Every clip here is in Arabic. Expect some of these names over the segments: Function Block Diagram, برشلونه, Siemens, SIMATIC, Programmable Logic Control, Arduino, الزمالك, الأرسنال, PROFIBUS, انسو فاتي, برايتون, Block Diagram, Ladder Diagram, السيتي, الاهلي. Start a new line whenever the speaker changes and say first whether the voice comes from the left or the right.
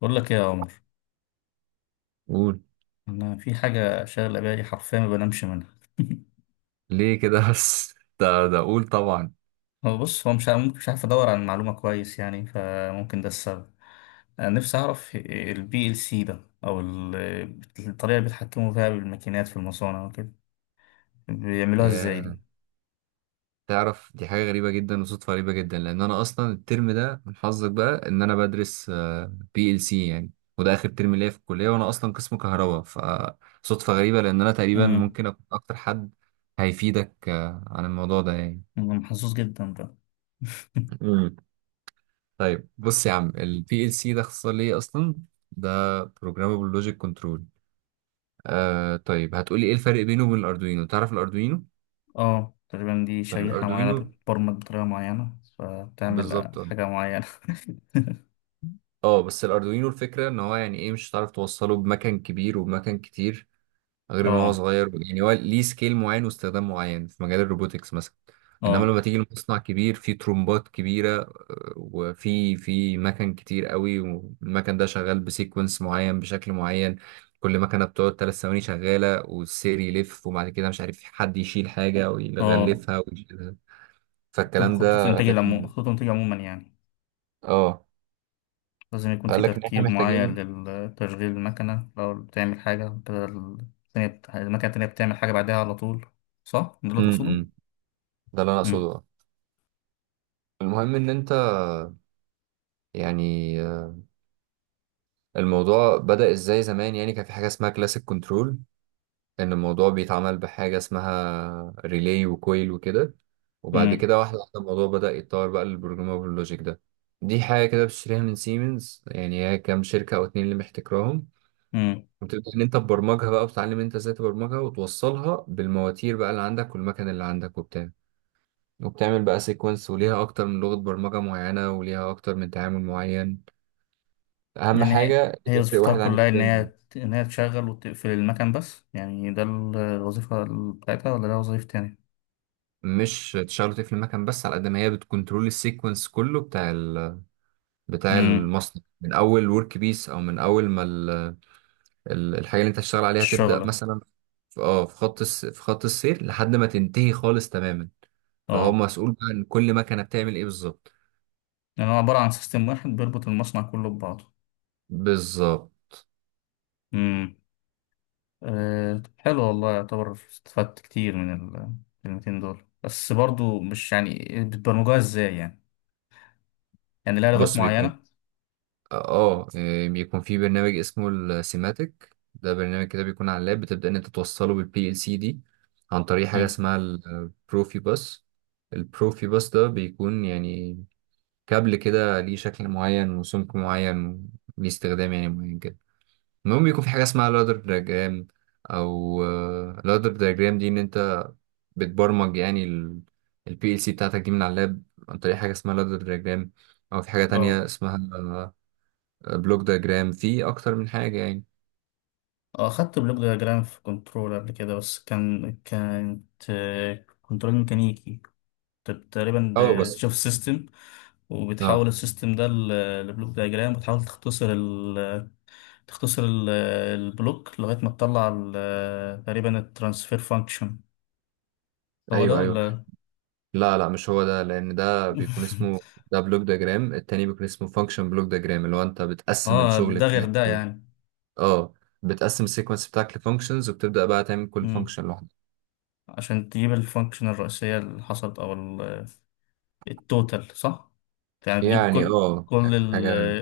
left: بقول لك ايه يا عمر،
right: قول.
left: انا في حاجه شاغله بالي، حرفيا ما بنامش منها.
right: ليه كده بس؟ ده اقول طبعا.
left: هو بص، هو مش عارف- ممكن مش عارف ادور عن معلومه كويس، يعني فممكن ده السبب. انا نفسي اعرف البي ال سي ده، او الطريقه اللي بيتحكموا فيها بالماكينات في المصانع وكده، بيعملوها ازاي
right: يا
left: دي؟
right: تعرف، دي حاجه غريبه جدا وصدفه غريبه جدا لان انا اصلا الترم ده من حظك بقى ان انا بدرس بي ال سي يعني. وده اخر ترم ليا في الكليه وانا اصلا قسم كهرباء، فصدفه غريبه لان انا تقريبا
left: امم
right: ممكن اكون اكتر حد هيفيدك عن الموضوع ده يعني.
left: أنا محظوظ جدا ده.
right: مم. طيب بص يا عم، البي ال سي ده اختصار ليه اصلا؟ ده Programmable Logic Control. طيب، هتقولي ايه الفرق بينه وبين الاردوينو؟ تعرف الاردوينو؟
left: اه، تقريبا دي
right: طيب
left: شريحه معينه
right: الاردوينو.
left: بتبرمج بطريقه معينه فبتعمل
right: بالظبط. اه.
left: حاجه معينه.
right: بس الاردوينو الفكره ان هو يعني ايه، مش هتعرف توصله بمكان كبير وبمكان كتير غير ان هو
left: اه،
right: صغير. يعني هو ليه سكيل معين واستخدام معين في مجال الروبوتكس مثلا. انما
left: اه،
right: لما تيجي لمصنع كبير فيه ترومبات كبيره وفي مكن كتير قوي، والمكن ده شغال بسيكونس معين بشكل معين. كل مكنه بتقعد 3 ثواني شغاله، والسير يلف، وبعد كده مش عارف، حد يشيل حاجه
left: اه،
right: ويغلفها ويشيلها، فالكلام ده. لكن
left: خطوط الانتاج عموما يعني
right: اه
left: لازم يكون في
right: قال لك ان احنا
left: ترتيب معين
right: محتاجين.
left: لتشغيل المكنة، لو بتعمل حاجة كده التانية المكنة التانية بتعمل حاجة بعدها على طول، صح؟ ده
right: م
left: اللي تقصده؟
right: -م. ده اللي انا
left: مم.
right: اقصده. المهم ان انت يعني، الموضوع بدأ ازاي زمان؟ يعني كان في حاجة اسمها كلاسيك كنترول، ان الموضوع بيتعمل بحاجة اسمها ريلي وكويل وكده. وبعد
left: مم.
right: كده واحدة واحدة الموضوع بدأ يتطور بقى للبروجرامابل لوجيك ده. دي حاجة كده بتشتريها من سيمنز، يعني هي كام شركة او اتنين اللي محتكراهم.
left: مم.
right: وتبدأ ان انت تبرمجها بقى، وتتعلم انت ازاي تبرمجها وتوصلها بالمواتير بقى اللي عندك والمكن اللي عندك وبتاع. وبتعمل بقى سيكونس، وليها اكتر من لغة برمجة معينة، وليها اكتر من تعامل معين، اهم
left: يعني هي
right: حاجه
left: هي
right: يفرق
left: وظيفتها
right: واحد عن
left: كلها إن هي
right: التاني.
left: إن هي تشغل وتقفل المكن بس، يعني ده الوظيفة بتاعتها، ولا ده وظيفة تانية؟
right: مش تشغله تقفل المكن بس، على قد ما هي بتكنترول السيكونس كله بتاع
left: مم.
right: المصنع، من اول ورك بيس او من اول ما الحاجه اللي انت هتشتغل عليها تبدا
left: الشغلة.
right: مثلا في خط السير لحد ما تنتهي خالص تماما. فهو
left: اه،
right: مسؤول بقى ان كل مكنه بتعمل ايه بالظبط.
left: يعني هو عبارة عن سيستم واحد بيربط المصنع كله
right: بالظبط.
left: ببعضه. أه، طب حلو والله، يعتبر استفدت كتير من الكلمتين دول، بس برضو، مش يعني بتبرمجوها ازاي يعني لها لغات
right: بص، بيكون
left: معينة.
right: اه إيه، بيكون في برنامج اسمه السيماتيك. ده برنامج كده بيكون على اللاب، بتبدأ ان انت توصله بالبي ال سي دي عن طريق حاجة
left: مم.
right: اسمها البروفي باس. البروفي باس ده بيكون يعني كابل كده، ليه شكل معين وسمك معين، ليه استخدام يعني معين كده. المهم بيكون في حاجة اسمها لادر دياجرام، او لادر دياجرام دي ان انت بتبرمج يعني البي ال سي بتاعتك دي من على اللاب عن طريق حاجة اسمها لادر دياجرام، او في حاجة تانية
left: اه،
right: اسمها بلوك دياجرام. في اكتر من حاجه يعني.
left: خدت بلغة جرام في كنترول قبل كده، بس كانت كنترول ميكانيكي. كنت تقريبا
right: اه، بس
left: بتشوف السيستم،
right: اه
left: وبتحول السيستم ده لبلوك دياجرام، وتحاول تختصر البلوك لغاية ما تطلع تقريبا الترانسفير فانكشن. هو ده
right: ايوه ايوه.
left: ولا؟
right: لا لا، مش هو ده، لان ده بلوك دياجرام التاني بيكون اسمه فانكشن بلوك دياجرام، اللي هو انت بتقسم
left: اه،
right: الشغل
left: ده غير
right: بتاعك
left: ده
right: أو-
left: يعني؟
right: اه بتقسم السيكونس بتاعك لفانكشنز، وبتبدا بقى تعمل كل
left: مم.
right: فانكشن لوحده.
left: عشان تجيب الفانكشن الرئيسية اللي حصلت او التوتال، صح؟ يعني تجيب
right: يعني
left: كل كل
right: حاجه.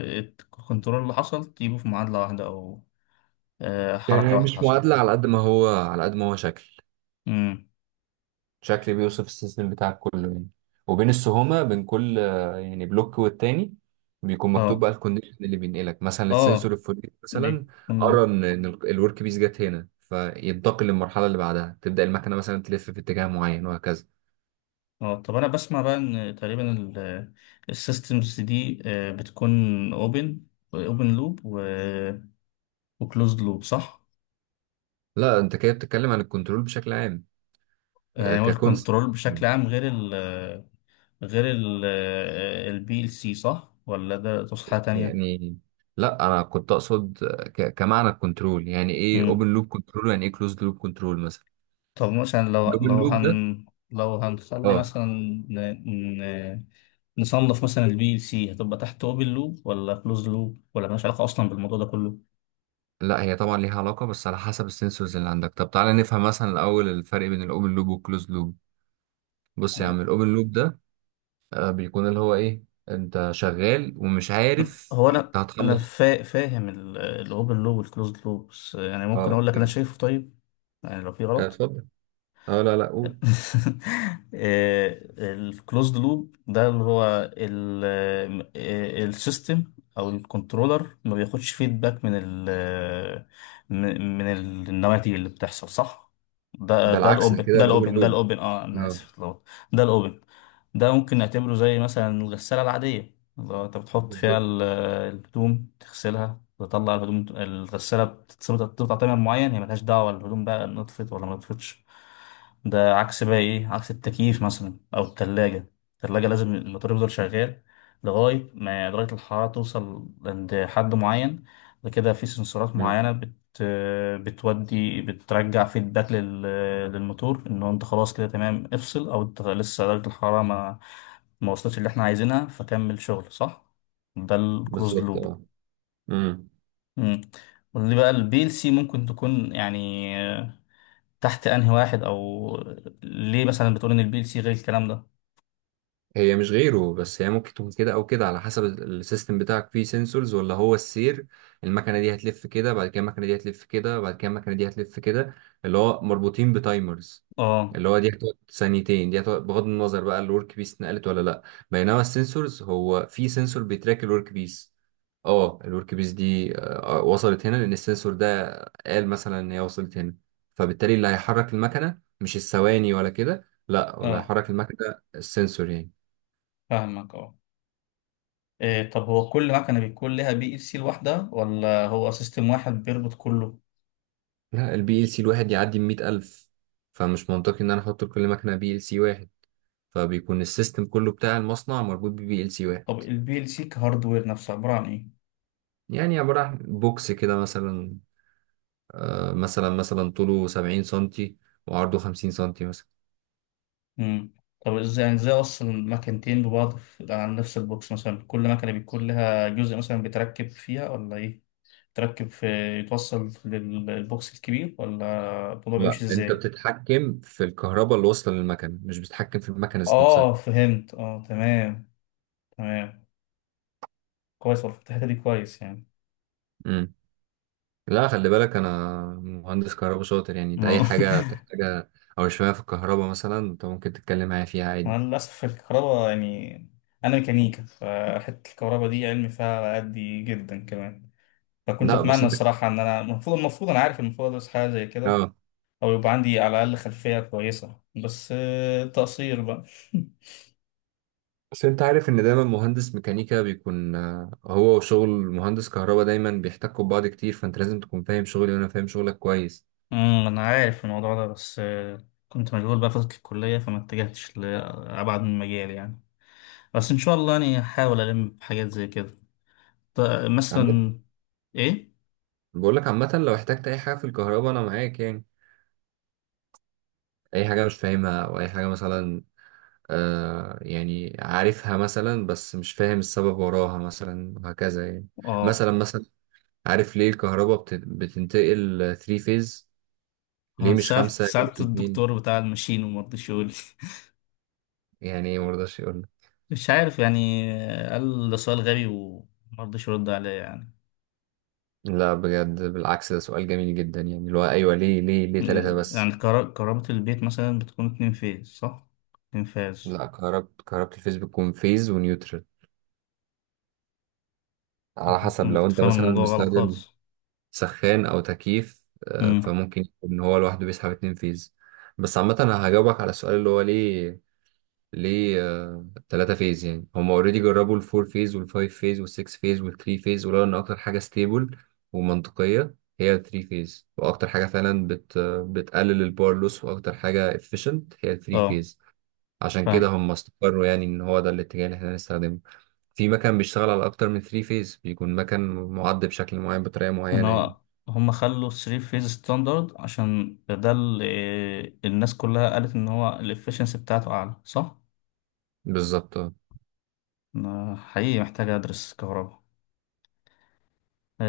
left: الكنترول اللي حصل، تجيبه في معادلة واحدة، او حركة
right: يعني
left: واحدة
right: مش
left: حصلت.
right: معادله، على قد ما هو شكل
left: مم.
right: شكل بيوصف السيستم بتاعك كله يعني، وبين السهومة بين كل يعني بلوك والتاني بيكون مكتوب
left: اه،
right: بقى الكونديشن اللي بينقلك، مثلا السنسور
left: اه،
right: الفلاني مثلا
left: بيكون.
right: قرا إن الورك بيس جت هنا، فينتقل للمرحلة اللي بعدها، تبدأ المكنة مثلا تلف في اتجاه معين وهكذا.
left: اه، طب انا بسمع بقى ان تقريبا السيستمز دي بتكون اوبن اوبن لوب وكلوزد لوب، صح؟
right: لا، انت كده بتتكلم عن الكنترول بشكل عام،
left: يعني هو الكنترول
right: ككونسبت
left: بشكل عام غير البي ال سي، صح؟ ولا ده تصحيحة تانية؟
right: يعني. لا، انا كنت اقصد كمعنى الكنترول، يعني ايه
left: مم.
right: اوبن لوب كنترول، يعني ايه كلوزد لوب كنترول مثلا.
left: طب مثلا لو
right: الاوبن
left: لو
right: لوب ده.
left: هن لو هنخلي
right: اه
left: مثلا ن- نصنف مثلا البي ال سي، هتبقى تحت اوبن لوب ولا كلوز لوب، ولا مالهاش علاقة أصلا بالموضوع ده كله؟
right: لا، هي طبعا ليها علاقة، بس على حسب السنسورز اللي عندك. طب تعالى نفهم مثلا الأول الفرق بين الأوبن لوب والكلوز لوب. بص يا
left: يعني
right: عم، الأوبن لوب ده بيكون اللي هو إيه، أنت شغال ومش عارف
left: هو أنا
right: أنت
left: أنا
right: هتخلص.
left: فاهم الأوبن لوب والكلوز لوب، بس يعني ممكن
right: أه،
left: أقول لك أنا
right: أوكي.
left: شايفه، طيب؟ يعني لو في غلط.
right: اتفضل. أه، لا لا، قول.
left: الكلوزد لوب ده اللي هو السيستم او الكنترولر، ما بياخدش فيدباك من ال من من النواتج اللي بتحصل، صح؟ ده
right: ده
left: ده
right: العكس، ده
left: الاوبن،
right: كده
left: ده
right: الأوبن
left: الاوبن، ده
right: لوب.
left: الاوبن، انا
right: أه.
left: اسف اتلخبطت. ده الاوبن، ده ممكن نعتبره زي مثلا الغسالة العادية، لو انت بتحط فيها
right: بالظبط.
left: الهدوم تغسلها، تطلع الهدوم، الغسالة بتقطع تمام معين، هي ملهاش دعوة الهدوم بقى نطفت ولا ما نطفتش. ده عكس بقى ايه؟ عكس التكييف مثلا او التلاجة. التلاجة لازم الموتور يفضل شغال لغاية ما درجة الحرارة توصل عند حد معين، ده كده في سنسورات
right: مم.
left: معينة بتودي بترجع فيدباك للموتور، ان هو انت خلاص كده تمام افصل، او انت لسه درجة الحرارة ما وصلتش اللي احنا عايزينها، فكمل شغل، صح؟ ده الكلوز
right: بالظبط.
left: لوب.
right: أه،
left: امم قول لي بقى، البي ال سي ممكن تكون، يعني، تحت انهي واحد؟ او ليه مثلا بتقول ان البي ال سي غير الكلام ده؟
right: هي مش غيره، بس هي ممكن تكون كده او كده على حسب السيستم بتاعك فيه سنسورز، ولا هو السير، المكنه دي هتلف كده، بعد كده المكنه دي هتلف كده، بعد كده المكنه دي هتلف كده، اللي هو مربوطين بتايمرز،
left: اه،
right: اللي هو دي هتقعد ثانيتين، دي هتقعد بغض النظر بقى الورك بيس اتنقلت ولا لا. بينما السنسورز، هو في سنسور بيتراك الورك بيس. اه، الورك بيس دي وصلت هنا لان السنسور ده قال مثلا ان هي وصلت هنا، فبالتالي اللي هيحرك المكنه مش الثواني ولا كده، لا، ولا
left: اه،
right: هيحرك المكنه السنسور يعني.
left: فاهمك، اه. إيه، طب هو كل مكنه بيكون لها بي ال سي لوحدها، ولا هو سيستم واحد بيربط كله؟
right: لا، البي ال سي الواحد يعدي ال 100,000، فمش منطقي إن أنا أحط لكل مكنة بي ال سي واحد، فبيكون السيستم كله بتاع المصنع مربوط ببي ال سي واحد.
left: طب البي ال سي كهاردوير نفسه عباره عن ايه؟
right: يعني عبارة عن بوكس كده مثلا، مثلا طوله 70 سنتي وعرضه 50 سنتي مثلا.
left: امم طب ازاي، يعني ازاي اصلا مكنتين ببعض على نفس البوكس مثلا، كل مكنه بيكون لها جزء مثلا بيتركب فيها ولا ايه؟ تركب في يتوصل للبوكس الكبير، ولا الموضوع
right: لا،
left: بيمشي
right: انت
left: ازاي؟
right: بتتحكم في الكهرباء اللي واصله للمكنه، مش بتتحكم في المكنه ذات نفسها.
left: اه، فهمت، اه، تمام، تمام. كويس والله، في الحتة دي كويس يعني.
right: امم. لا، خلي بالك انا مهندس كهرباء شاطر، يعني انت اي
left: ما-
right: حاجه تحتاجها او شويه في الكهرباء مثلا انت ممكن تتكلم معايا فيها
left: أنا
right: عادي.
left: للأسف، الكهرباء يعني، أنا ميكانيكا، فحتة الكهرباء دي علمي فيها على قدي جدا كمان. فكنت
right: لا بس
left: أتمنى
right: انت
left: الصراحة إن أنا المفروض، أنا عارف المفروض أدرس حاجة زي كده،
right: اه
left: أو يبقى عندي على الأقل خلفية كويسة، بس تقصير بقى.
right: بس انت عارف ان دايما مهندس ميكانيكا بيكون هو وشغل مهندس كهرباء دايما بيحتكوا ببعض كتير، فانت لازم تكون فاهم شغلي وانا فاهم شغلك كويس.
left: أنا عارف الموضوع ده، بس كنت مشغول بقى فترة الكلية، فما اتجهتش لأبعد من المجال يعني. بس إن شاء الله يعني هحاول ألم بحاجات زي كده. ط-
right: عامة
left: مثلا. إيه؟
right: بقول لك عامة لو احتجت اي حاجة في الكهرباء انا معاك، يعني اي حاجة مش فاهمها او اي حاجة مثلا يعني عارفها مثلا بس مش فاهم السبب وراها مثلا وهكذا يعني.
left: اه،
right: مثلا عارف ليه الكهرباء بتنتقل 3 فيز؟ ليه مش
left: سألت
right: خمسة؟ ليه مش
left: سألت
right: اتنين؟
left: الدكتور بتاع الماشين، وما رضيش يقول لي.
right: يعني مرضاش؟
left: مش عارف يعني، قال ده سؤال غبي وما رضيش يرد عليا يعني.
right: لا، بجد بالعكس، ده سؤال جميل جدا يعني، اللي هو ايوه ليه ليه ليه ثلاثة
left: يعني
right: بس.
left: كهرباء البيت مثلا بتكون 2 فيز، صح؟ 2 فيز.
right: لا، كهربة الفيز بتكون فيز ونيوترال، على
left: صح.
right: حسب.
left: أنا
right: لو
left: كنت
right: انت
left: فاهم
right: مثلا
left: الموضوع غلط
right: مستخدم
left: خالص.
right: سخان او تكييف
left: امم
right: فممكن يكون هو لوحده بيسحب 2 فيز. بس عامة انا هجاوبك على السؤال اللي هو ليه 3 فيز. يعني هم اوريدي جربوا الفور فيز والفايف فيز والسكس فيز والثري فيز، ولقوا ان اكتر حاجة ستيبل ومنطقية هي الثري فيز، واكتر حاجة فعلا بت آه، بتقلل الباور لوس، واكتر حاجة efficient هي الثري
left: اه،
right: فيز، عشان كده
left: فاهم
right: هم استقروا يعني ان هو ده الاتجاه اللي احنا هنستخدمه. في مكان بيشتغل على اكتر من ثري فيز، بيكون مكان معد بشكل معين بطريقة
left: ان
right: معينة يعني.
left: هم خلوا 3 فيز ستاندرد، عشان ده اللي الناس كلها قالت ان هو الافشنسي بتاعته اعلى، صح؟
right: بالظبط.
left: أنا حقيقي محتاج ادرس كهرباء.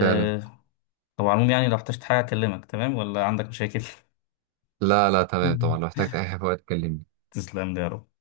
right: فعلا.
left: طبعا، العموم يعني لو احتجت حاجة أكلمك، تمام؟ ولا عندك مشاكل؟
right: لا لا تمام، طبعا لو احتجت اي حاجة فوق اتكلمني.
left: تسلم لي يا رب.